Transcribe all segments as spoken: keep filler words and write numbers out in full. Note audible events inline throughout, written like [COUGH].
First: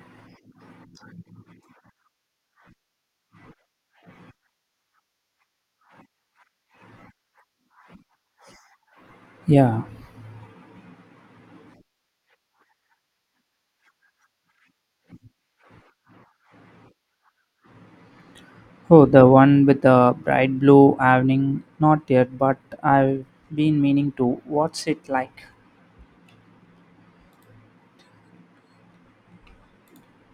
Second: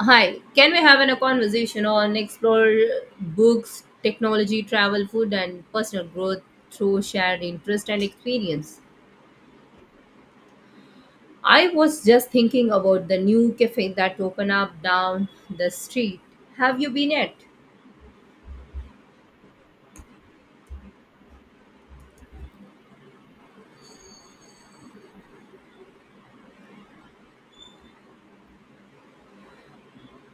Hi, can we have an- a conversation on explore books, technology, travel, food, and personal growth through shared interest and experience? Yeah. I was just thinking about the new cafe that opened up down the street. Have you been at? Oh, the one with the bright blue awning. Not yet, but I've been meaning to. What's it like?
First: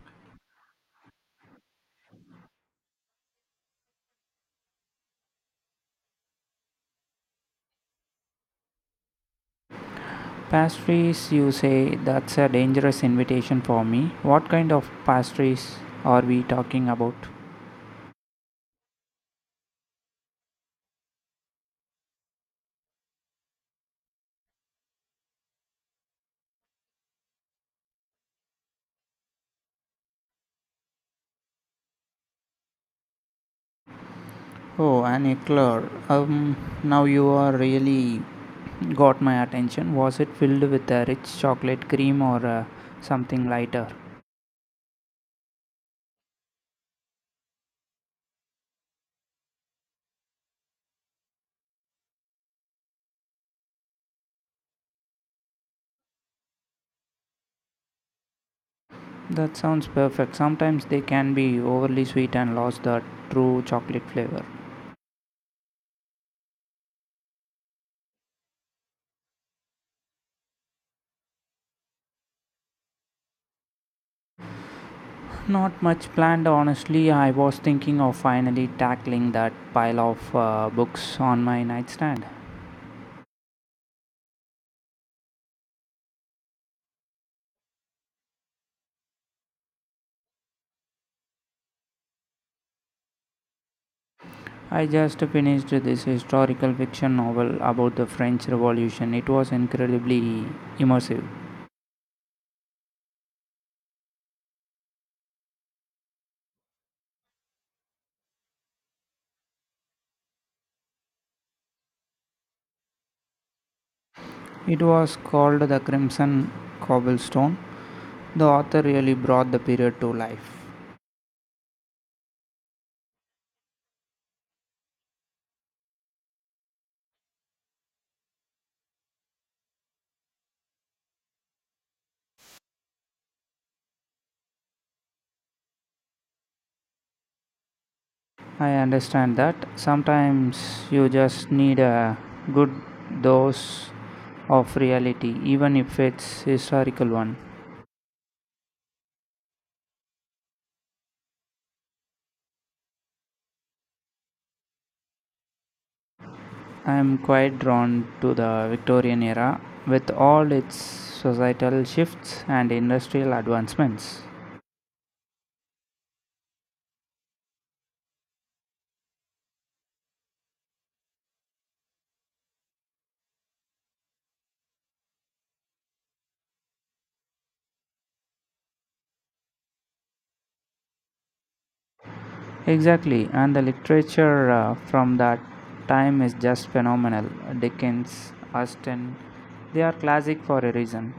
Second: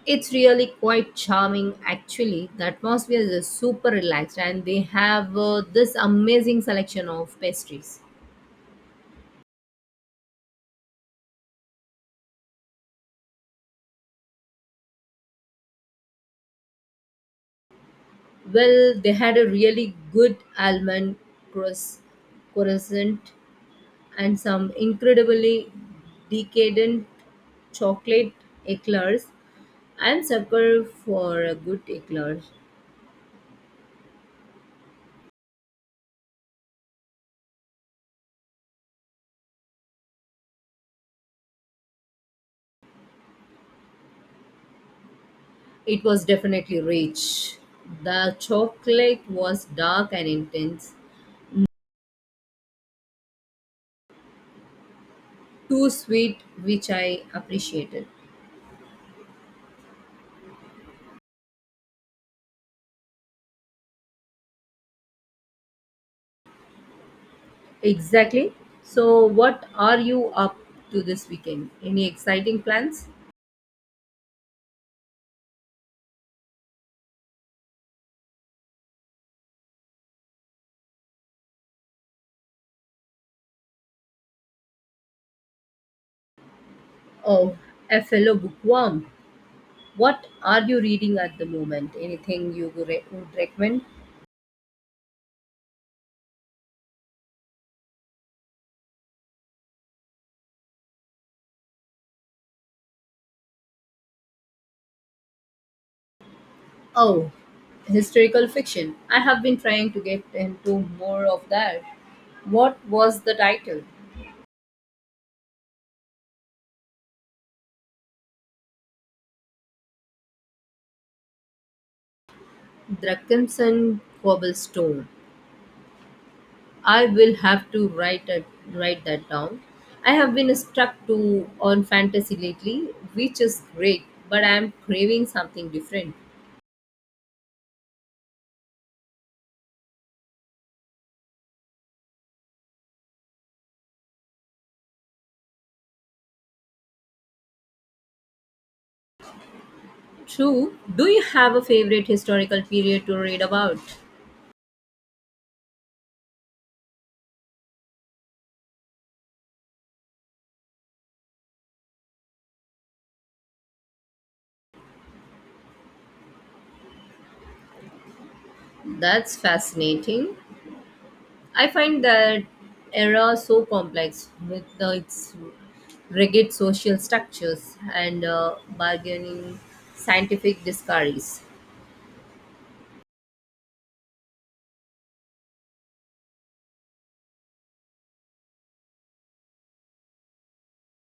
It's really quite charming, actually. The atmosphere is super relaxed, and they have uh, this amazing selection of pastries. Pastries, you say that's a dangerous invitation for me. What kind of pastries are we talking about? Well, they had a really good almond croissant and some incredibly decadent chocolate eclairs. I'm sucker for a good eclair. Oh, an eclair. Um, now you are really got my attention. Was it filled with a rich chocolate cream or uh, something lighter? It was definitely rich. The chocolate was dark and intense, too sweet, which I appreciated. That sounds perfect. Sometimes they can be overly sweet and lose the true chocolate flavor. Exactly. So, what are you up to this weekend? Any exciting plans? Not much planned, honestly. I was thinking of finally tackling that pile of uh, books on my nightstand. Oh, a fellow bookworm. What are you reading at the moment? Anything you would re- would recommend? I just finished this historical fiction novel about the French Revolution. It was incredibly immersive. Oh, historical fiction. I have been trying to get into more of that. What was the title? It was called The Crimson Cobblestone. The author really brought the period to life. Drakensand Cobblestone. I will have to write it, write that down. I have been stuck to on fantasy lately, which is great, but I am craving something different. I understand that. Sometimes you just need a good dose of reality, even if it's historical one. True. Do you have a favorite historical period to read about? I'm quite drawn to the Victorian era with all its societal shifts and industrial advancements. That's fascinating. I find that era so complex with uh, its rigid social structures and uh, bargaining scientific discoveries. Exactly, and the literature uh, from that time is just phenomenal. Dickens, Austen, they are classic for a reason.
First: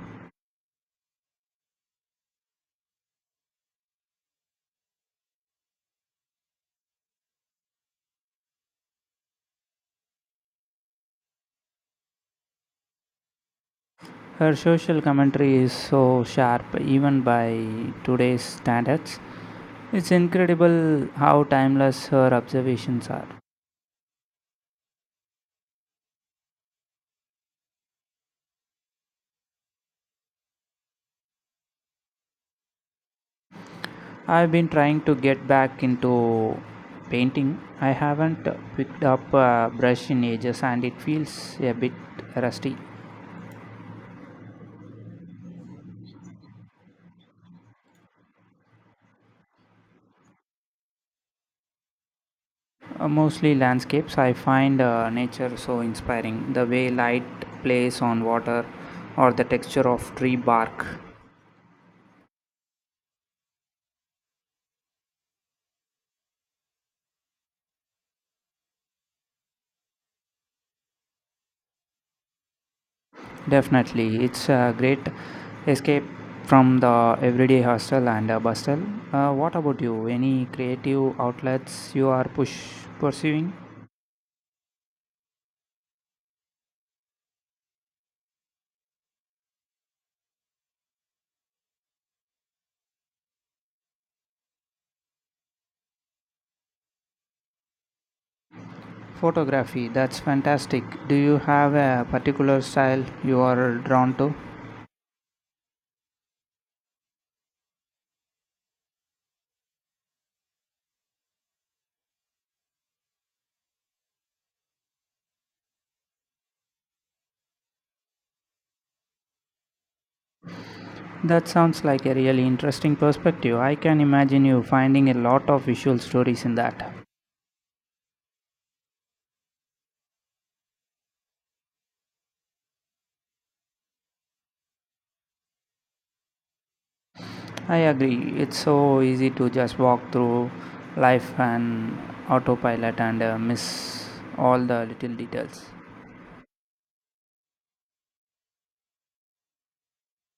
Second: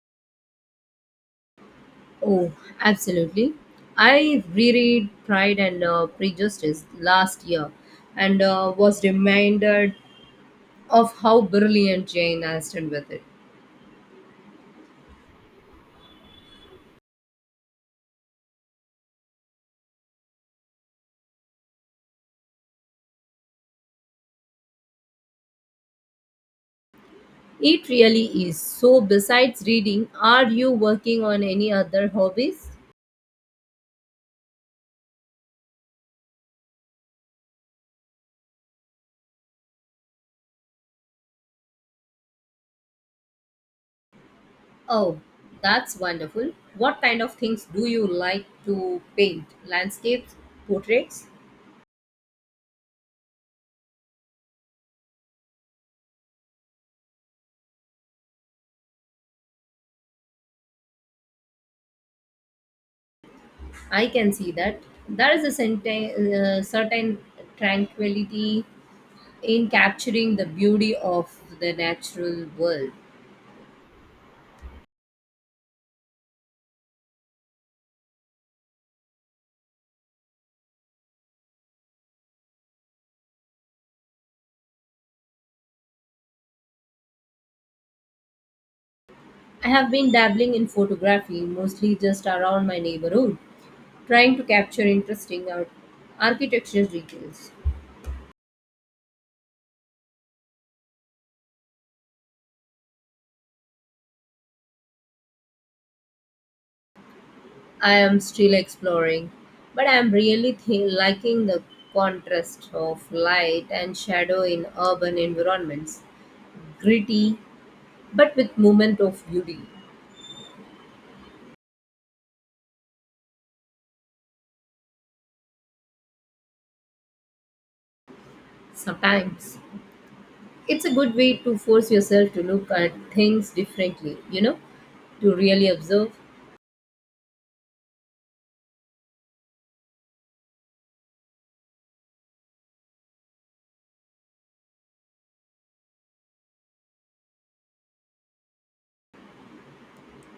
Oh, absolutely. I reread Pride and uh, Prejudice last year and uh, was reminded of how brilliant Jane Austen with it. Her social commentary is so sharp, even by today's standards. It's incredible how timeless her observations are. It really is. So, besides reading, are you working on any other hobbies? I've been trying to get back into painting. I haven't picked up a brush in ages and it feels a bit rusty. Oh, that's wonderful. What kind of things do you like to paint? Landscapes, portraits? Uh, mostly landscapes. I find uh, nature so inspiring. The way light plays on water or the texture of tree bark. I can see that. There is a certain, uh, certain tranquility in capturing the beauty of the natural world. Definitely. It's a great escape from the everyday hustle and uh, bustle. Uh, what about you? Any creative outlets you are push- pursuing? I have been dabbling in photography, mostly just around my neighborhood, trying to capture interesting ar- architecture details. Photography, that's fantastic. Do you have a particular style you are drawn to? I am still exploring, but I am really th- liking the contrast of light and shadow in urban environments. Gritty, but with moment of beauty. That sounds like a really interesting perspective. I can imagine you finding a lot of visual stories in that. Sometimes it's a good way to force yourself to look at things differently, you know, to really observe. I agree. It's so easy to just walk through life and autopilot and uh, miss all the little details.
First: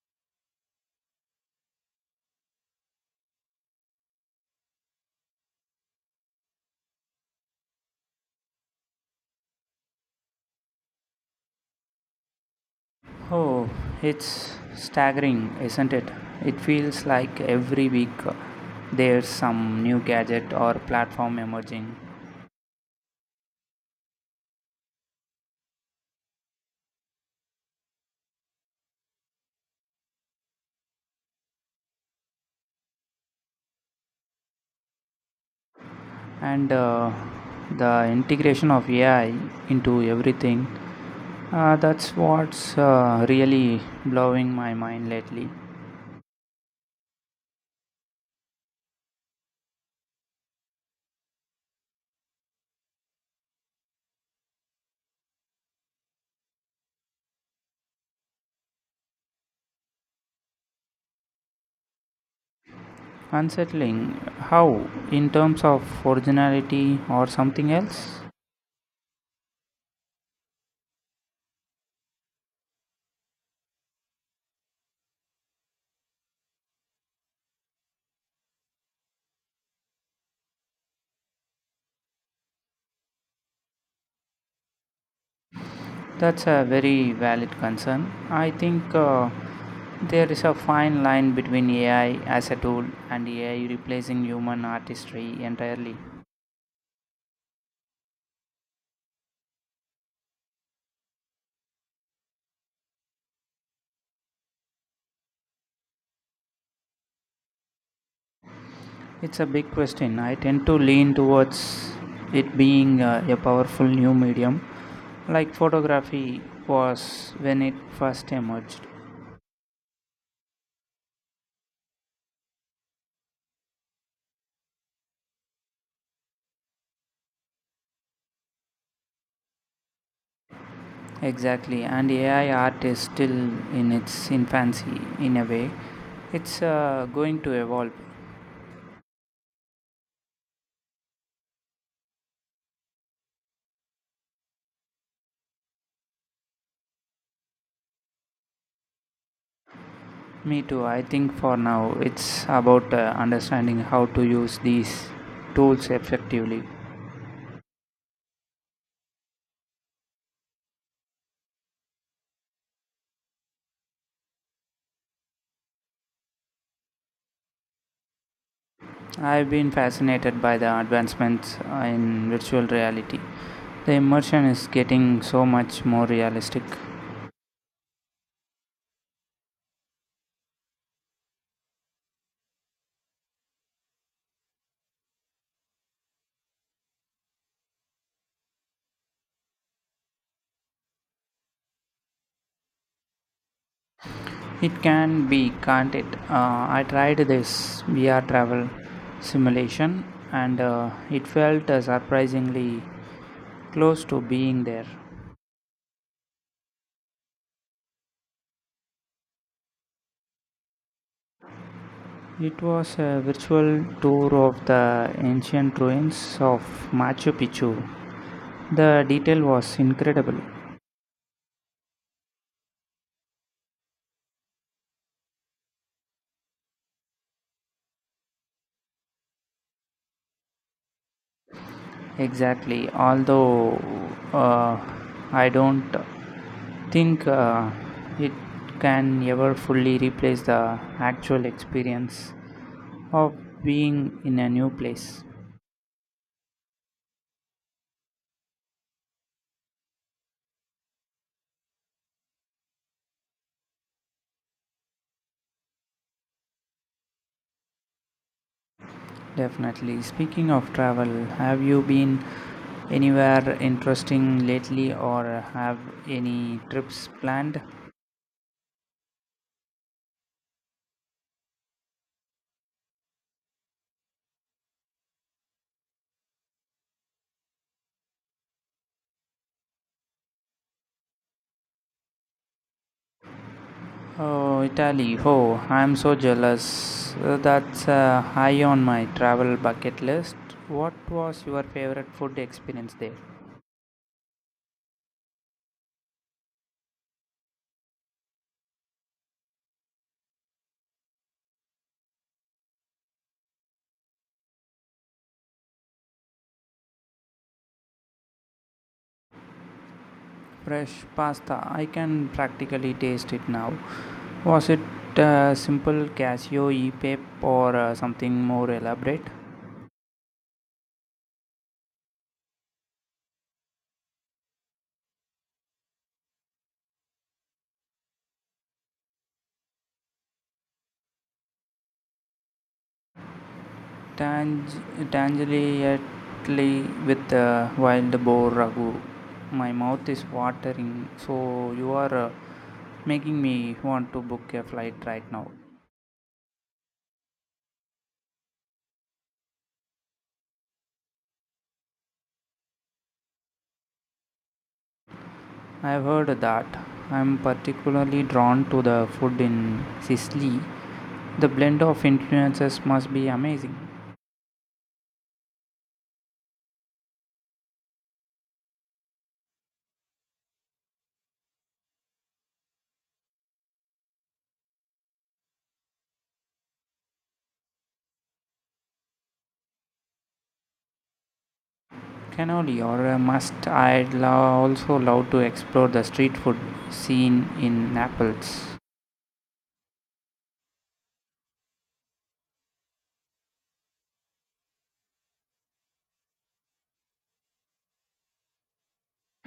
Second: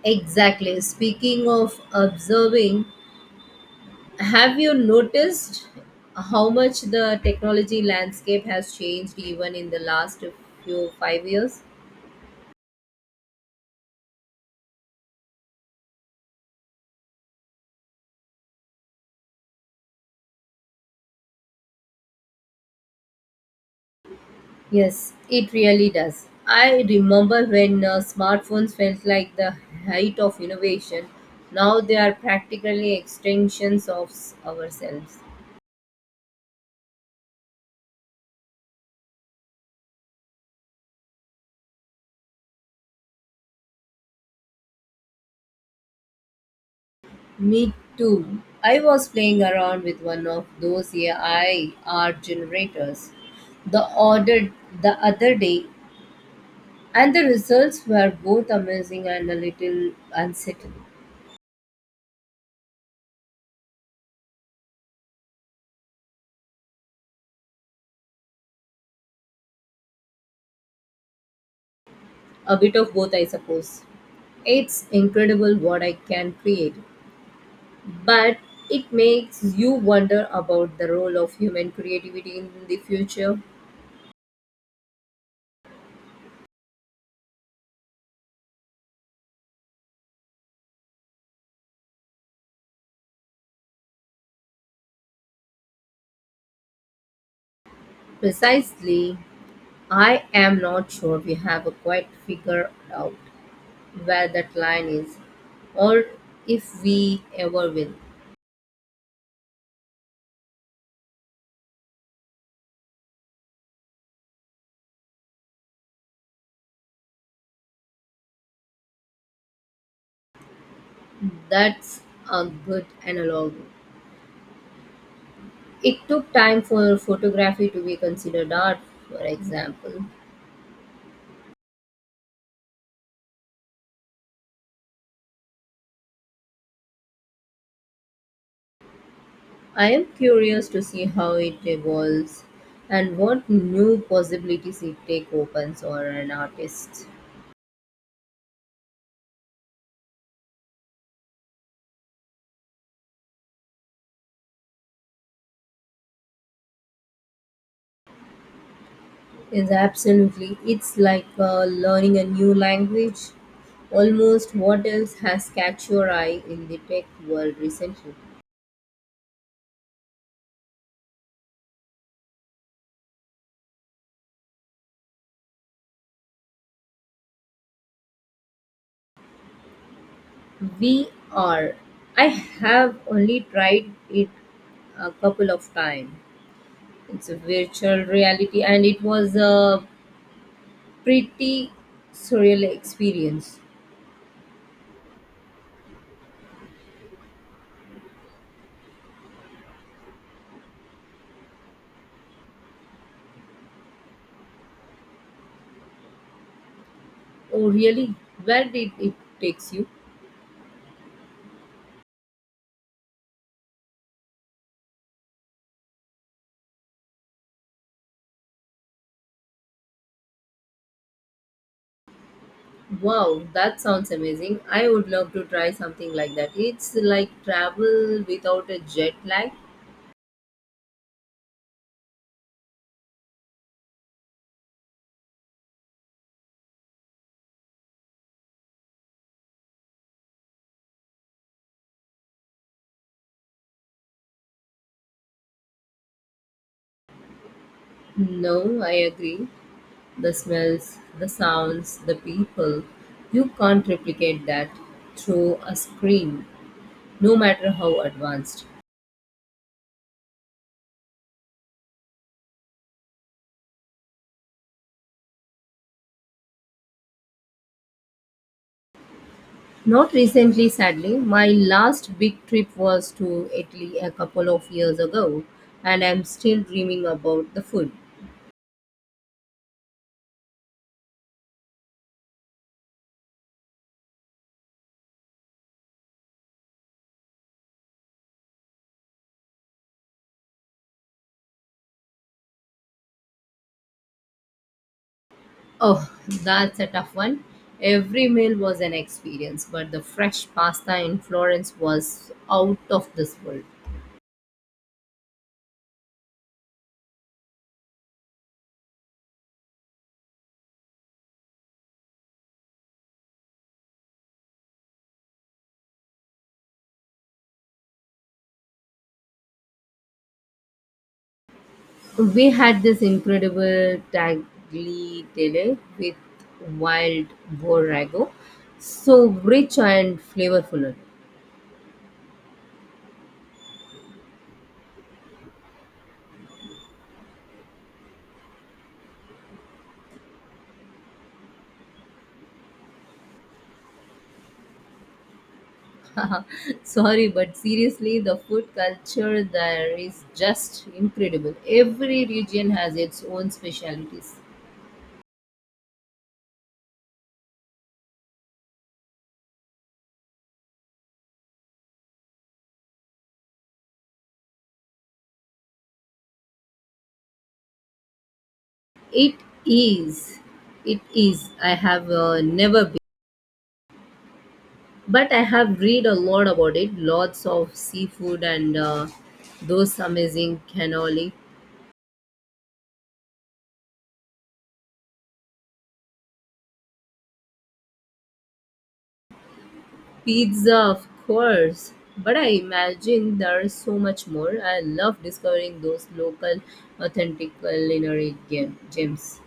Exactly. Speaking of observing, have you noticed how much the technology landscape has changed even in the last few five years? Oh, it's staggering, isn't it? It feels like every week uh, there's some new gadget or platform emerging Yes, it really does. I remember when uh, smartphones felt like the height of innovation. Now they are practically extensions of s- ourselves. and uh, the integration of A I into everything. Uh, that's what's uh, really blowing my mind lately. Me too. I was playing around with one of those A I art generators the order the other day, and the results were both amazing and a little unsettling. Unsettling. How? In terms of originality or something else? A bit of both, I suppose. It's incredible what I can create, but it makes you wonder about the role of human creativity in the future. That's a very valid concern. I think uh, there is a fine line between A I as a tool and A I replacing human artistry entirely. Precisely, I am not sure we have a quite figured out where that line is, or if we ever will. It's a big question. I tend to lean towards it being uh, a powerful new medium, like photography was when it first emerged. That's a good analog. It took time for photography to be considered art, for example. Exactly, and A I art is still in its infancy in a way. It's uh, going to evolve. I am curious to see how it evolves and what new possibilities it take opens for an artist. Me too. I think for now it's about uh, understanding how to use these tools effectively. Yes, absolutely. It's like uh, learning a new language. Almost what else has catch your eye in the tech world recently? I've been fascinated by the advancements uh, in virtual reality. The immersion is getting so much more realistic. V R. I have only tried it a couple of times. It's a virtual reality and it was a pretty surreal experience. It can be, can't it? uh, I tried this V R travel simulation, and uh, it felt uh, surprisingly close to being there. Oh, really? Where did it takes you? It was a virtual tour of the ancient ruins of Machu Picchu. The detail was incredible. Wow, that sounds amazing. I would love to try something like that. It's like travel without a jet lag. Exactly, although uh, I don't think uh, it can never fully replace the actual experience of being in a new place. No, I agree. The smells, the sounds, the people. You can't replicate that through a screen, no matter how advanced. Definitely. Speaking of travel, have you been anywhere interesting lately or have any trips planned? Not recently, sadly. My last big trip was to Italy a couple of years ago, and I'm still dreaming about the food. Oh, Italy. Oh, I'm so jealous. Uh, That's uh, high on my travel bucket list. What was your favorite food experience there? Oh, that's a tough one. Every meal was an experience, but the fresh pasta in Florence was out of this world. Fresh pasta, I can practically taste it now. Was it uh, simple cashew e or uh, something more elaborate? We had this incredible tagliatelle with wild borrego, so rich and flavorful. Tang- Tangentially with uh, wild boar ragu. My mouth is watering, so you are uh, making me want to book a flight right now. [LAUGHS] Sorry, but seriously, the food culture there is just incredible. Every region has its own specialities. I've heard that. I'm particularly drawn to the food in Sicily. The blend of influences must be amazing. It is. It is. I have uh, never, but I have read a lot about it. Lots of seafood and uh, those amazing cannoli Cannoli or a must. I'd lo- also love to explore the street food scene in Naples. pizza, of course. But I imagine there's so much more. I love discovering those local, authentic culinary gem- gems.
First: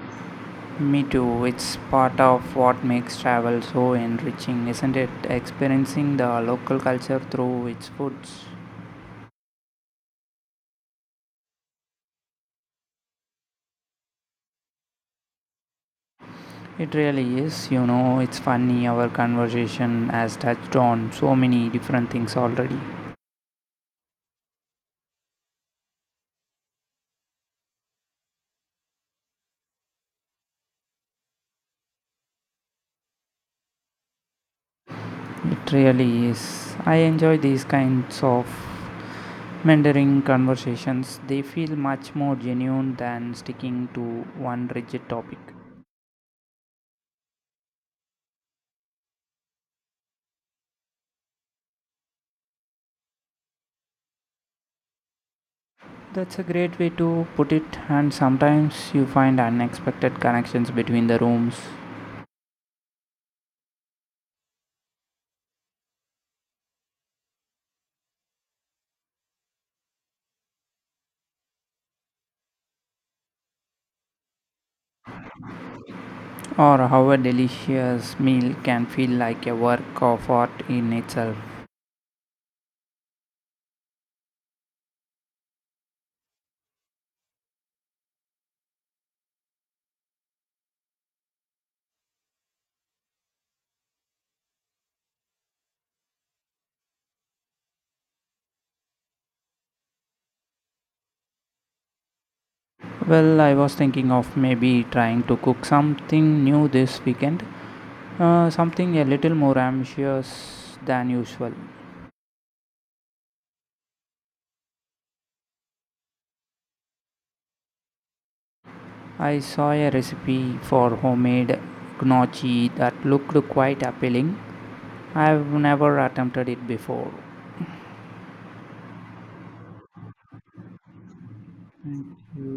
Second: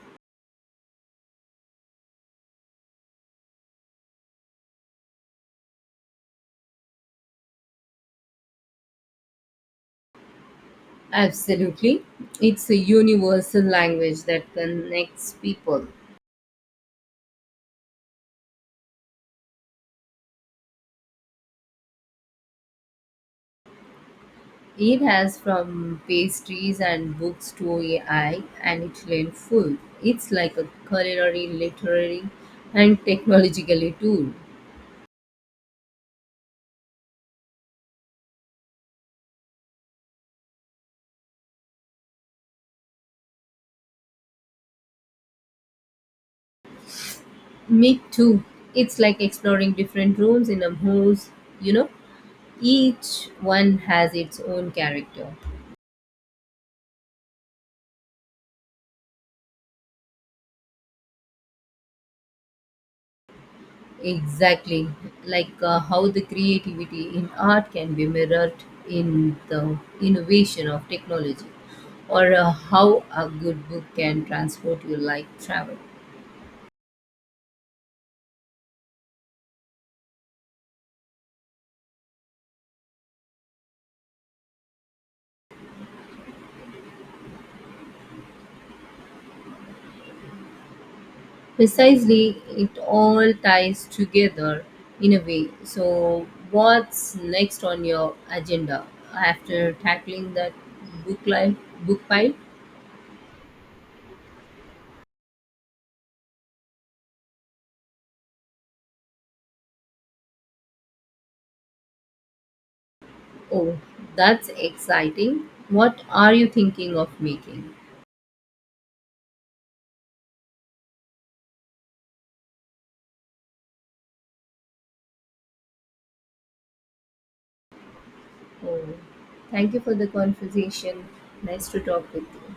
Me too. It's part of what makes travel so enriching, isn't it? Experiencing the local culture through its foods. Absolutely, it's a universal language that connects people. It really is. You know, it's funny our conversation has touched on so many different things already. It has, from pastries and books to A I and Italian food. It's like a culinary, literary, and technologically tool. It really is. I enjoy these kinds of mentoring conversations, they feel much more genuine than sticking to one rigid topic. Me too. It's like exploring different rooms in a house, you know. Each one has its own character. That's a great way to put it, and sometimes you find unexpected connections between the rooms, Exactly. Like uh, how the creativity in art can be mirrored in the innovation of technology, or uh, how a good book can transport you like travel. or how a delicious meal can feel like a work of art in itself. Precisely, it all ties together in a way. So, what's next on your agenda after tackling that book, li- book pile? Well, I was thinking of maybe trying to cook something new this weekend, uh, something a little more ambitious than usual. Oh, that's exciting. What are you thinking of making? I saw a recipe for homemade gnocchi that looked quite appealing. I've never attempted it before. Oh, thank you for the conversation. Nice to talk with you.